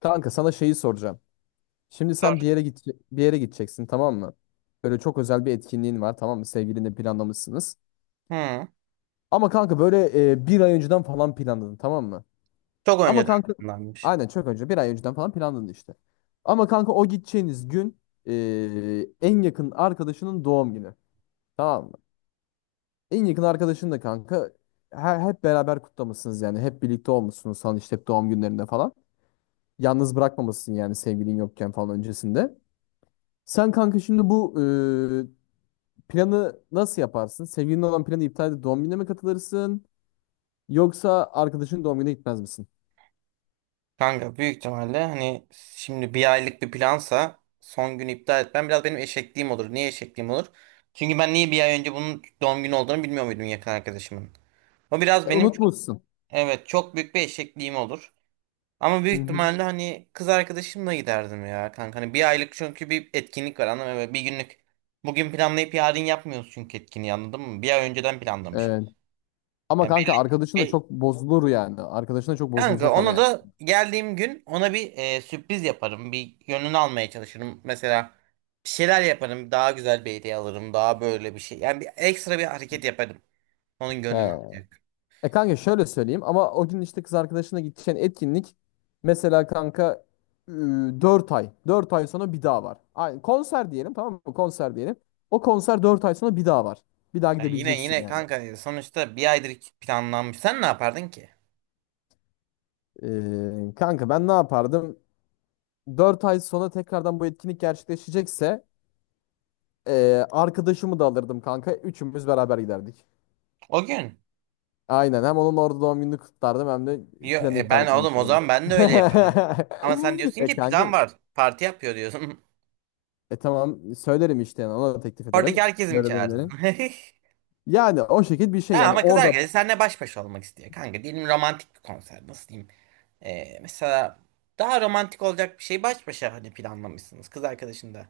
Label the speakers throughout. Speaker 1: Kanka sana şeyi soracağım. Şimdi sen bir yere git bir yere gideceksin, tamam mı? Böyle çok özel bir etkinliğin var, tamam mı? Sevgilinle planlamışsınız.
Speaker 2: Hı.
Speaker 1: Ama kanka böyle bir ay önceden falan planladın, tamam mı?
Speaker 2: Çok
Speaker 1: Ama
Speaker 2: önceden
Speaker 1: kanka
Speaker 2: planlanmış.
Speaker 1: aynen çok önce bir ay önceden falan planladın işte. Ama kanka o gideceğiniz gün en yakın arkadaşının doğum günü, tamam mı? En yakın arkadaşın da kanka hep beraber kutlamışsınız yani hep birlikte olmuşsunuz falan işte hep doğum günlerinde falan. Yalnız bırakmamışsın yani sevgilin yokken falan öncesinde. Sen kanka şimdi bu planı nasıl yaparsın? Sevgilinin olan planı iptal edip doğum gününe mi katılırsın? Yoksa arkadaşın doğum gününe gitmez misin?
Speaker 2: Kanka büyük ihtimalle hani şimdi bir aylık bir plansa son günü iptal etmem biraz benim eşekliğim olur. Niye eşekliğim olur? Çünkü ben niye bir ay önce bunun doğum günü olduğunu bilmiyor muydum yakın arkadaşımın. O biraz benim çok,
Speaker 1: Unutmuşsun.
Speaker 2: evet çok büyük bir eşekliğim olur. Ama
Speaker 1: Hı
Speaker 2: büyük
Speaker 1: hı.
Speaker 2: ihtimalle hani kız arkadaşımla giderdim ya kanka. Hani bir aylık çünkü bir etkinlik var anladın mı? Böyle bir günlük. Bugün planlayıp yarın yapmıyoruz çünkü etkinliği anladın mı? Bir ay önceden planlamışız.
Speaker 1: Evet. Ama
Speaker 2: Yani
Speaker 1: kanka arkadaşın da
Speaker 2: belli.
Speaker 1: çok bozulur yani. Arkadaşın da çok
Speaker 2: Kanka
Speaker 1: bozulacak ama
Speaker 2: ona
Speaker 1: yani.
Speaker 2: da geldiğim gün ona bir sürpriz yaparım. Bir gönlünü almaya çalışırım. Mesela bir şeyler yaparım. Daha güzel bir hediye alırım. Daha böyle bir şey. Yani bir ekstra bir hareket yaparım. Onun
Speaker 1: He.
Speaker 2: gönlünü alacak.
Speaker 1: E kanka şöyle söyleyeyim, ama o gün işte kız arkadaşına gideceğin etkinlik mesela kanka 4 ay. Dört ay sonra bir daha var. Aynı konser diyelim, tamam mı? Konser diyelim. O konser 4 ay sonra bir daha var. Bir daha
Speaker 2: Yani yine
Speaker 1: gidebileceksin
Speaker 2: yine
Speaker 1: yani.
Speaker 2: kanka sonuçta bir aydır planlanmış. Sen ne yapardın ki?
Speaker 1: Kanka ben ne yapardım? 4 ay sonra tekrardan bu etkinlik gerçekleşecekse arkadaşımı da alırdım kanka. Üçümüz beraber giderdik.
Speaker 2: O gün.
Speaker 1: Aynen, hem onun orada doğum gününü kutlardım hem de
Speaker 2: Yo,
Speaker 1: planı iptal
Speaker 2: ben oğlum
Speaker 1: etmemiş
Speaker 2: o
Speaker 1: olalım.
Speaker 2: zaman ben de öyle yaparım. Ama sen diyorsun
Speaker 1: E
Speaker 2: ki
Speaker 1: kanka
Speaker 2: plan var. Parti yapıyor diyorsun.
Speaker 1: e tamam söylerim işte yani, ona da teklif
Speaker 2: Oradaki
Speaker 1: ederim.
Speaker 2: herkesi mi
Speaker 1: Böyle böyle
Speaker 2: çağırdın?
Speaker 1: derim. Yani o şekilde bir
Speaker 2: Ha,
Speaker 1: şey yani
Speaker 2: ama kız
Speaker 1: orada
Speaker 2: arkadaşı seninle baş başa olmak istiyor. Kanka diyelim romantik bir konser. Nasıl diyeyim? Mesela daha romantik olacak bir şey baş başa hani planlamışsınız kız arkadaşında.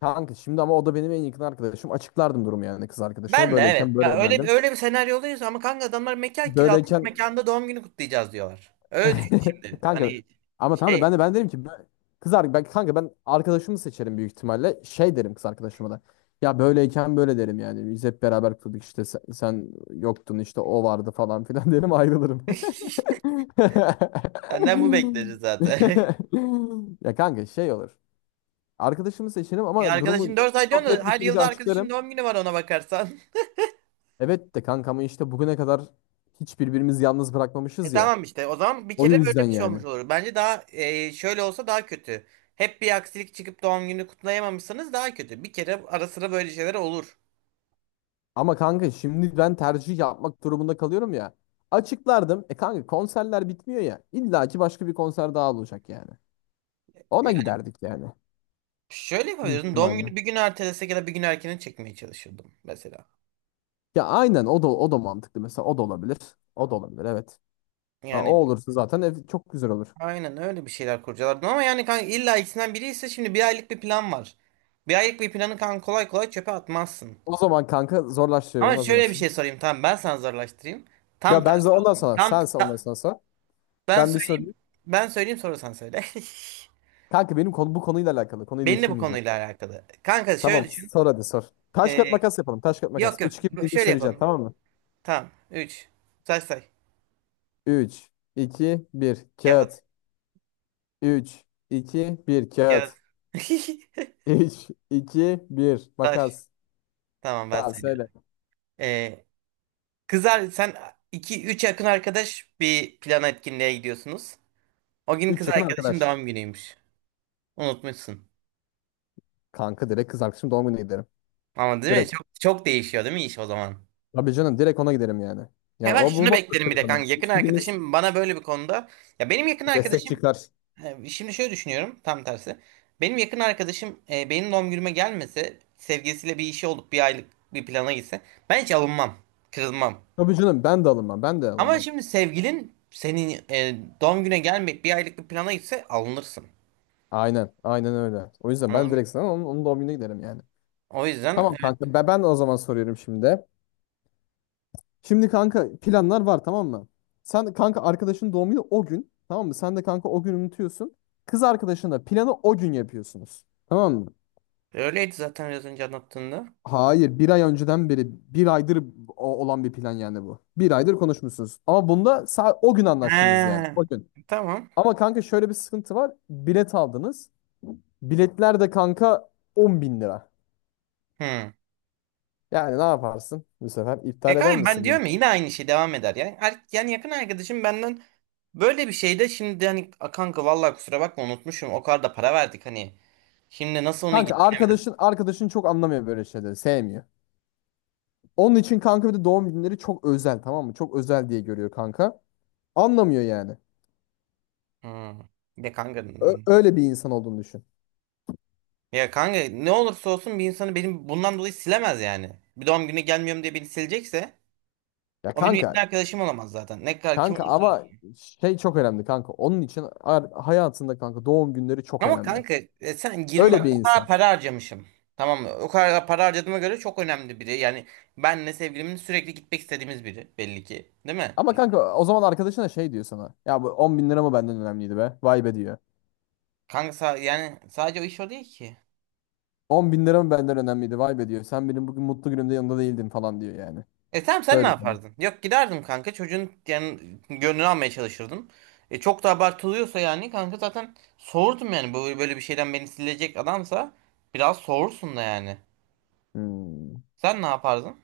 Speaker 1: kanka şimdi ama o da benim en yakın arkadaşım. Açıklardım durumu yani kız arkadaşıma.
Speaker 2: Ben de evet.
Speaker 1: Böyleyken
Speaker 2: Ya
Speaker 1: böyle
Speaker 2: öyle bir
Speaker 1: derdim.
Speaker 2: öyle bir senaryodayız ama kanka adamlar mekan kiralamış,
Speaker 1: Böyleyken
Speaker 2: mekanda doğum günü kutlayacağız diyorlar. Öyle düşün şimdi.
Speaker 1: kanka
Speaker 2: Hani
Speaker 1: ama tamam da
Speaker 2: şey
Speaker 1: ben derim ki ben kanka ben arkadaşımı seçerim büyük ihtimalle. Şey derim kız arkadaşıma da. Ya böyleyken böyle derim yani. Biz hep beraber kurduk işte sen yoktun işte o vardı falan filan derim, ayrılırım.
Speaker 2: senden bu bekleriz zaten.
Speaker 1: Ya kanka şey olur. Arkadaşımı seçerim
Speaker 2: E
Speaker 1: ama
Speaker 2: arkadaşın
Speaker 1: durumu
Speaker 2: dört ay
Speaker 1: çok
Speaker 2: diyorsun da
Speaker 1: net bir
Speaker 2: her
Speaker 1: şekilde
Speaker 2: yılda arkadaşın
Speaker 1: açıklarım.
Speaker 2: doğum günü var ona bakarsan.
Speaker 1: Evet de kanka, ama işte bugüne kadar hiç birbirimizi yalnız
Speaker 2: E
Speaker 1: bırakmamışız ya.
Speaker 2: tamam işte o zaman bir
Speaker 1: O
Speaker 2: kere
Speaker 1: yüzden
Speaker 2: böyle bir şey
Speaker 1: yani.
Speaker 2: olmuş olur. Bence daha şöyle olsa daha kötü. Hep bir aksilik çıkıp doğum günü kutlayamamışsanız daha kötü. Bir kere ara sıra böyle şeyler olur.
Speaker 1: Ama kanka şimdi ben tercih yapmak durumunda kalıyorum ya. Açıklardım. E kanka konserler bitmiyor ya. İlla ki başka bir konser daha olacak yani. Ona giderdik yani.
Speaker 2: Şöyle
Speaker 1: Büyük
Speaker 2: yapabilirdim. Doğum
Speaker 1: ihtimalle.
Speaker 2: günü bir gün ertelesek ya da bir gün erkene çekmeye çalışırdım mesela.
Speaker 1: Ya aynen, o da o da mantıklı mesela, o da olabilir. O da olabilir, evet. Ha, o
Speaker 2: Yani
Speaker 1: olursa zaten ev çok güzel olur.
Speaker 2: aynen öyle bir şeyler kurcalardım ama yani kanka illa ikisinden biri ise şimdi bir aylık bir plan var. Bir aylık bir planı kanka kolay kolay çöpe atmazsın.
Speaker 1: O zaman kanka zorlaştırıyorum,
Speaker 2: Ama
Speaker 1: hazır
Speaker 2: şöyle bir
Speaker 1: mısın?
Speaker 2: şey sorayım, tamam ben sana zorlaştırayım. Tam
Speaker 1: Ya
Speaker 2: tersi
Speaker 1: ondan
Speaker 2: oldu.
Speaker 1: sonra
Speaker 2: Tam
Speaker 1: sen ondan
Speaker 2: ta-
Speaker 1: sonra sor.
Speaker 2: ben
Speaker 1: Ben bir
Speaker 2: söyleyeyim.
Speaker 1: sorayım.
Speaker 2: Ben söyleyeyim sonra sen söyle.
Speaker 1: Kanka benim konu bu konuyla alakalı. Konuyu
Speaker 2: Benim de bu
Speaker 1: değiştirmeyeceğim.
Speaker 2: konuyla alakalı. Kanka
Speaker 1: Tamam,
Speaker 2: şöyle düşün.
Speaker 1: sor, hadi sor. Taş kat
Speaker 2: Ee,
Speaker 1: makas yapalım. Taş kat
Speaker 2: yok
Speaker 1: makas.
Speaker 2: yok.
Speaker 1: Üç 2 deyince
Speaker 2: Şöyle
Speaker 1: söyleyeceğim,
Speaker 2: yapalım.
Speaker 1: tamam mı?
Speaker 2: Tamam. Üç. Say say.
Speaker 1: Üç, iki, bir.
Speaker 2: Kağıt.
Speaker 1: Kağıt. Üç, iki, bir.
Speaker 2: Kağıt.
Speaker 1: Kağıt. Üç, iki, bir.
Speaker 2: Taş.
Speaker 1: Makas.
Speaker 2: Tamam ben
Speaker 1: Tamam,
Speaker 2: söylüyorum.
Speaker 1: söyle.
Speaker 2: Ee, kızar sen iki üç yakın arkadaş bir plana etkinliğe gidiyorsunuz. O gün kız
Speaker 1: Üç yakın
Speaker 2: arkadaşın
Speaker 1: arkadaş.
Speaker 2: doğum günüymüş. Unutmuşsun.
Speaker 1: Kanka direkt kız arkadaşım doğum gününe giderim.
Speaker 2: Ama değil mi?
Speaker 1: Direkt.
Speaker 2: Çok, çok değişiyor değil mi iş o zaman?
Speaker 1: Tabii canım, direkt ona giderim yani. Yani
Speaker 2: Hemen
Speaker 1: o bu
Speaker 2: şunu beklerim
Speaker 1: bambaşka
Speaker 2: bir
Speaker 1: bir
Speaker 2: de kanka.
Speaker 1: konu.
Speaker 2: Yakın
Speaker 1: İstediğimiz
Speaker 2: arkadaşım bana böyle bir konuda. Ya benim yakın
Speaker 1: destek
Speaker 2: arkadaşım
Speaker 1: çıkar.
Speaker 2: şimdi şöyle düşünüyorum tam tersi. Benim yakın arkadaşım benim doğum günüme gelmese sevgilisiyle bir işi olup bir aylık bir plana gitse ben hiç alınmam. Kırılmam.
Speaker 1: Tabii canım, ben de alınmam. Ben de
Speaker 2: Ama
Speaker 1: alınmam.
Speaker 2: şimdi sevgilin senin doğum güne gelmeyip bir aylık bir plana gitse alınırsın.
Speaker 1: Aynen. Aynen öyle. O yüzden
Speaker 2: Anladın
Speaker 1: ben
Speaker 2: mı?
Speaker 1: direkt sana onun doğum gününe giderim yani.
Speaker 2: O yüzden
Speaker 1: Tamam
Speaker 2: evet,
Speaker 1: kanka ben de o zaman soruyorum şimdi. Şimdi kanka planlar var, tamam mı? Sen kanka arkadaşın doğum günü o gün, tamam mı? Sen de kanka o gün unutuyorsun. Kız arkadaşınla planı o gün yapıyorsunuz. Tamam mı?
Speaker 2: öyleydi zaten biraz önce anlattığında.
Speaker 1: Hayır, bir ay önceden beri bir aydır olan bir plan yani bu. Bir aydır konuşmuşsunuz. Ama bunda o gün anlaştınız yani,
Speaker 2: He,
Speaker 1: o gün.
Speaker 2: tamam.
Speaker 1: Ama kanka şöyle bir sıkıntı var. Bilet aldınız. Biletler de kanka 10 bin lira.
Speaker 2: Hı.
Speaker 1: Yani ne yaparsın bu sefer? İptal eder
Speaker 2: Pekala ben
Speaker 1: misin beni?
Speaker 2: diyorum ya yine aynı şey devam eder. Yani, yakın arkadaşım benden böyle bir şeyde şimdi hani "A kanka vallahi kusura bakma unutmuşum o kadar da para verdik hani. Şimdi nasıl onu
Speaker 1: Kanka
Speaker 2: git?
Speaker 1: arkadaşın çok anlamıyor böyle şeyleri. Sevmiyor. Onun için kanka bir de doğum günleri çok özel, tamam mı? Çok özel diye görüyor kanka. Anlamıyor yani.
Speaker 2: Hı. De kanka
Speaker 1: Öyle bir insan olduğunu düşün.
Speaker 2: ya kanka ne olursa olsun bir insanı benim bundan dolayı silemez yani. Bir doğum günü gelmiyorum diye beni silecekse
Speaker 1: Ya
Speaker 2: o benim yakın
Speaker 1: kanka,
Speaker 2: arkadaşım olamaz zaten. Ne kadar kim
Speaker 1: kanka
Speaker 2: olursa
Speaker 1: ama
Speaker 2: olsun.
Speaker 1: şey çok önemli kanka. Onun için hayatında kanka doğum günleri çok
Speaker 2: Ama
Speaker 1: önemli.
Speaker 2: kanka sen 20
Speaker 1: Öyle
Speaker 2: bak
Speaker 1: bir
Speaker 2: o kadar
Speaker 1: insan.
Speaker 2: para harcamışım. Tamam mı? O kadar para harcadığıma göre çok önemli biri. Yani benle sevgilimin sürekli gitmek istediğimiz biri belli ki. Değil mi?
Speaker 1: Ama kanka o zaman arkadaşına şey diyor sana. Ya bu 10 bin lira mı benden önemliydi be? Vay be diyor.
Speaker 2: Kanka yani sadece o iş o değil ki.
Speaker 1: 10 bin lira mı benden önemliydi? Vay be diyor. Sen benim bugün mutlu günümde yanında değildin falan diyor yani.
Speaker 2: E tamam sen ne
Speaker 1: Böyle konu.
Speaker 2: yapardın? Yok giderdim kanka çocuğun yani gönlünü almaya çalışırdım. E çok da abartılıyorsa yani kanka zaten soğurdum yani böyle böyle bir şeyden beni silecek adamsa biraz soğursun da yani.
Speaker 1: Hmm.
Speaker 2: Sen ne yapardın?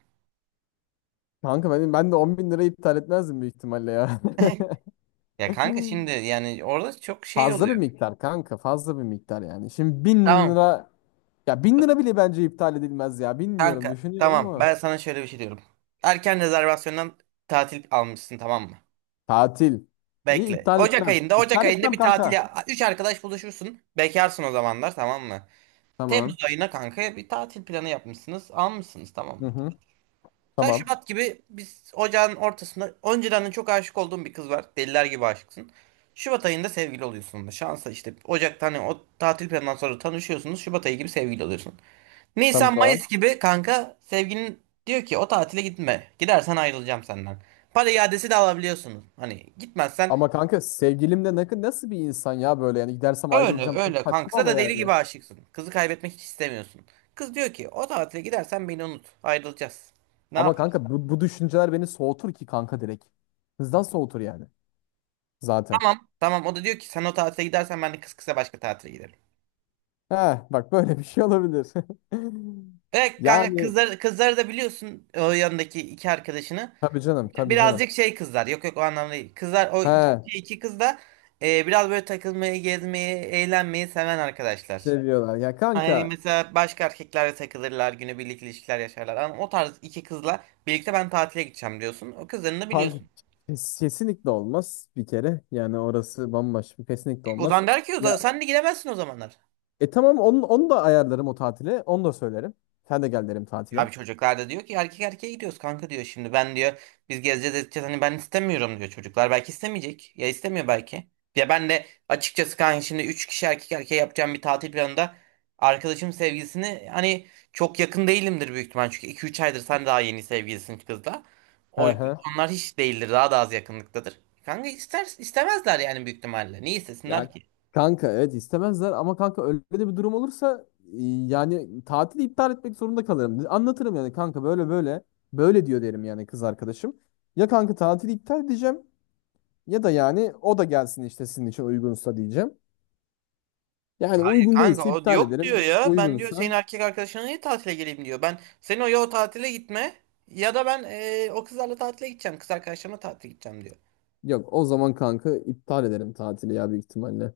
Speaker 1: Kanka ben de 10 bin lirayı iptal etmezdim büyük ihtimalle ya.
Speaker 2: Ya kanka şimdi yani orada çok şey
Speaker 1: Fazla bir
Speaker 2: oluyor.
Speaker 1: miktar kanka, fazla bir miktar yani. Şimdi bin
Speaker 2: Tamam
Speaker 1: lira ya, bin lira bile bence iptal edilmez ya. Bilmiyorum,
Speaker 2: kanka,
Speaker 1: düşünüyorum
Speaker 2: tamam ben
Speaker 1: ama
Speaker 2: sana şöyle bir şey diyorum. Erken rezervasyondan tatil almışsın, tamam mı?
Speaker 1: tatil. Niye
Speaker 2: Bekle.
Speaker 1: iptal
Speaker 2: Ocak
Speaker 1: etmem.
Speaker 2: ayında Ocak
Speaker 1: İptal
Speaker 2: ayında
Speaker 1: etmem
Speaker 2: bir
Speaker 1: kanka.
Speaker 2: tatile 3 arkadaş buluşursun. Bekarsın o zamanlar, tamam mı? Temmuz
Speaker 1: Tamam.
Speaker 2: ayına kanka bir tatil planı yapmışsınız almışsınız, tamam
Speaker 1: Hı
Speaker 2: mı?
Speaker 1: hı.
Speaker 2: Sen
Speaker 1: Tamam.
Speaker 2: Şubat gibi, biz ocağın ortasında önceden de çok aşık olduğun bir kız var. Deliler gibi aşıksın. Şubat ayında sevgili oluyorsun. Da şansa işte Ocak'tan hani o tatil planından sonra tanışıyorsunuz. Şubat ayı gibi sevgili oluyorsun. Nisan Mayıs
Speaker 1: Tamam.
Speaker 2: gibi kanka sevgilin diyor ki o tatile gitme. Gidersen ayrılacağım senden. Para iadesi de alabiliyorsunuz. Hani gitmezsen
Speaker 1: Ama kanka sevgilim de nasıl bir insan ya böyle yani, gidersem
Speaker 2: öyle
Speaker 1: ayrılacağım çok
Speaker 2: öyle kanka.
Speaker 1: saçma
Speaker 2: Kıza
Speaker 1: ama
Speaker 2: da deli
Speaker 1: yani.
Speaker 2: gibi aşıksın. Kızı kaybetmek hiç istemiyorsun. Kız diyor ki o tatile gidersen beni unut. Ayrılacağız. Ne
Speaker 1: Ama
Speaker 2: yapar?
Speaker 1: kanka bu düşünceler beni soğutur ki kanka direkt. Hızdan soğutur yani zaten.
Speaker 2: Tamam. Tamam o da diyor ki sen o tatile gidersen ben de kız kıza başka tatile giderim.
Speaker 1: Heh, bak böyle bir şey olabilir.
Speaker 2: Evet kanka
Speaker 1: Yani
Speaker 2: kızları da biliyorsun, o yanındaki iki arkadaşını.
Speaker 1: tabii canım, tabii canım.
Speaker 2: Birazcık şey kızlar. Yok yok, o anlamda değil. Kızlar o iki,
Speaker 1: He.
Speaker 2: iki kız da biraz böyle takılmayı, gezmeyi, eğlenmeyi seven arkadaşlar.
Speaker 1: Seviyorlar. Ya
Speaker 2: Hani
Speaker 1: kanka
Speaker 2: mesela başka erkeklerle takılırlar, günübirlik ilişkiler yaşarlar. Ama o tarz iki kızla birlikte ben tatile gideceğim diyorsun. O kızlarını da
Speaker 1: punk
Speaker 2: biliyorsun.
Speaker 1: kesinlikle olmaz bir kere. Yani orası bambaşka, kesinlikle
Speaker 2: O
Speaker 1: olmaz.
Speaker 2: zaman der ki o zaman
Speaker 1: Ya
Speaker 2: sen de gidemezsin o zamanlar.
Speaker 1: e tamam onu da ayarlarım o tatile. Onu da söylerim. Sen de gel derim tatile.
Speaker 2: Abi çocuklar da diyor ki erkek erkeğe gidiyoruz kanka diyor, şimdi ben diyor biz gezeceğiz edeceğiz hani ben istemiyorum diyor, çocuklar belki istemeyecek ya istemiyor belki. Ya ben de açıkçası kanka şimdi 3 kişi erkek erkeğe yapacağım bir tatil planında arkadaşım sevgilisini hani çok yakın değilimdir büyük ihtimal, çünkü iki üç aydır sen daha yeni sevgilisin kızla.
Speaker 1: He
Speaker 2: O,
Speaker 1: he.
Speaker 2: onlar hiç değildir, daha da az yakınlıktadır. Kanka ister, istemezler yani, büyük ihtimalle niye istesinler
Speaker 1: Ya
Speaker 2: ki?
Speaker 1: kanka evet, istemezler ama kanka öyle de bir durum olursa yani tatili iptal etmek zorunda kalırım. Anlatırım yani kanka böyle böyle böyle diyor derim yani kız arkadaşım. Ya kanka tatili iptal edeceğim ya da yani o da gelsin işte sizin için uygunsa diyeceğim. Yani uygun
Speaker 2: Kanka
Speaker 1: değilse
Speaker 2: o
Speaker 1: iptal
Speaker 2: yok diyor
Speaker 1: ederim.
Speaker 2: ya. Ben diyor
Speaker 1: Uygunsa
Speaker 2: senin erkek arkadaşına niye tatile geleyim diyor. Ben sen o ya o tatile gitme ya da ben o kızlarla tatile gideceğim. Kız arkadaşlarımla tatile gideceğim diyor.
Speaker 1: yok, o zaman kanka iptal ederim tatili ya, büyük ihtimalle.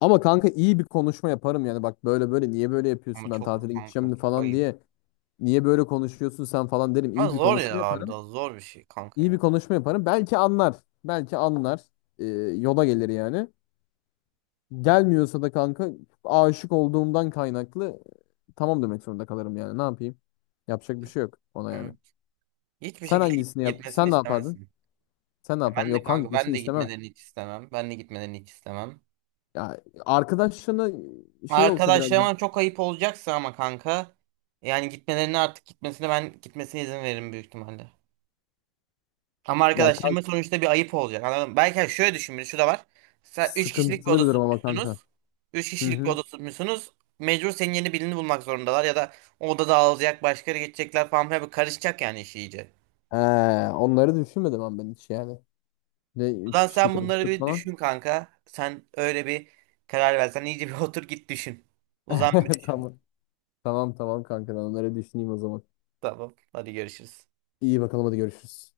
Speaker 1: Ama kanka iyi bir konuşma yaparım yani, bak böyle böyle niye böyle
Speaker 2: Ama
Speaker 1: yapıyorsun ben
Speaker 2: çok
Speaker 1: tatile
Speaker 2: kanka,
Speaker 1: gideceğim
Speaker 2: çok
Speaker 1: falan
Speaker 2: ayıp.
Speaker 1: diye. Niye böyle konuşuyorsun sen falan derim.
Speaker 2: Ama
Speaker 1: İyi bir
Speaker 2: zor ya
Speaker 1: konuşma
Speaker 2: abi,
Speaker 1: yaparım.
Speaker 2: daha zor bir şey kanka
Speaker 1: İyi bir
Speaker 2: ya.
Speaker 1: konuşma yaparım. Belki anlar. Belki anlar. Ee, yola gelir yani. Gelmiyorsa da kanka aşık olduğumdan kaynaklı tamam demek zorunda kalırım yani. Ne yapayım? Yapacak bir şey yok ona yani.
Speaker 2: Hı. Hiçbir
Speaker 1: Sen
Speaker 2: şekilde
Speaker 1: hangisini yap?
Speaker 2: gitmesini
Speaker 1: Sen ne yapardın?
Speaker 2: istemezsin.
Speaker 1: Sen ne
Speaker 2: Ya
Speaker 1: yapardın?
Speaker 2: ben de
Speaker 1: Yok kanka,
Speaker 2: kanka, ben
Speaker 1: gitmesini
Speaker 2: de
Speaker 1: istemem.
Speaker 2: gitmelerini hiç istemem. Ben de gitmelerini hiç istemem.
Speaker 1: Ya arkadaşlarına şey olsa biraz,
Speaker 2: Arkadaşlarıma çok ayıp olacaksa ama kanka yani gitmelerine artık gitmesine ben gitmesine izin veririm büyük ihtimalle. Ama
Speaker 1: ya kanka
Speaker 2: arkadaşlarıma sonuçta bir ayıp olacak. Anladın mı? Belki hani şöyle düşün, bir şu da var. Sen 3 kişilik bir
Speaker 1: sıkıntılı bir
Speaker 2: oda
Speaker 1: durum ama
Speaker 2: tutmuşsunuz.
Speaker 1: kanka.
Speaker 2: üç
Speaker 1: Hı
Speaker 2: kişilik bir
Speaker 1: hı.
Speaker 2: oda tutmuşsunuz. Mecbur senin yeni birini bulmak zorundalar ya da o oda dağılacak, başkaları geçecekler falan filan, bir karışacak yani iş iyice.
Speaker 1: He, onları düşünmedim ben hiç yani. Ne üç
Speaker 2: Ulan
Speaker 1: kişilik
Speaker 2: sen bunları
Speaker 1: oturttuk
Speaker 2: bir
Speaker 1: falan.
Speaker 2: düşün kanka. Sen öyle bir karar versen iyice bir otur git düşün. Uzan bir düşün.
Speaker 1: Tamam. Tamam tamam kanka ben onları düşüneyim o zaman.
Speaker 2: Tamam. Hadi görüşürüz.
Speaker 1: İyi bakalım, hadi görüşürüz.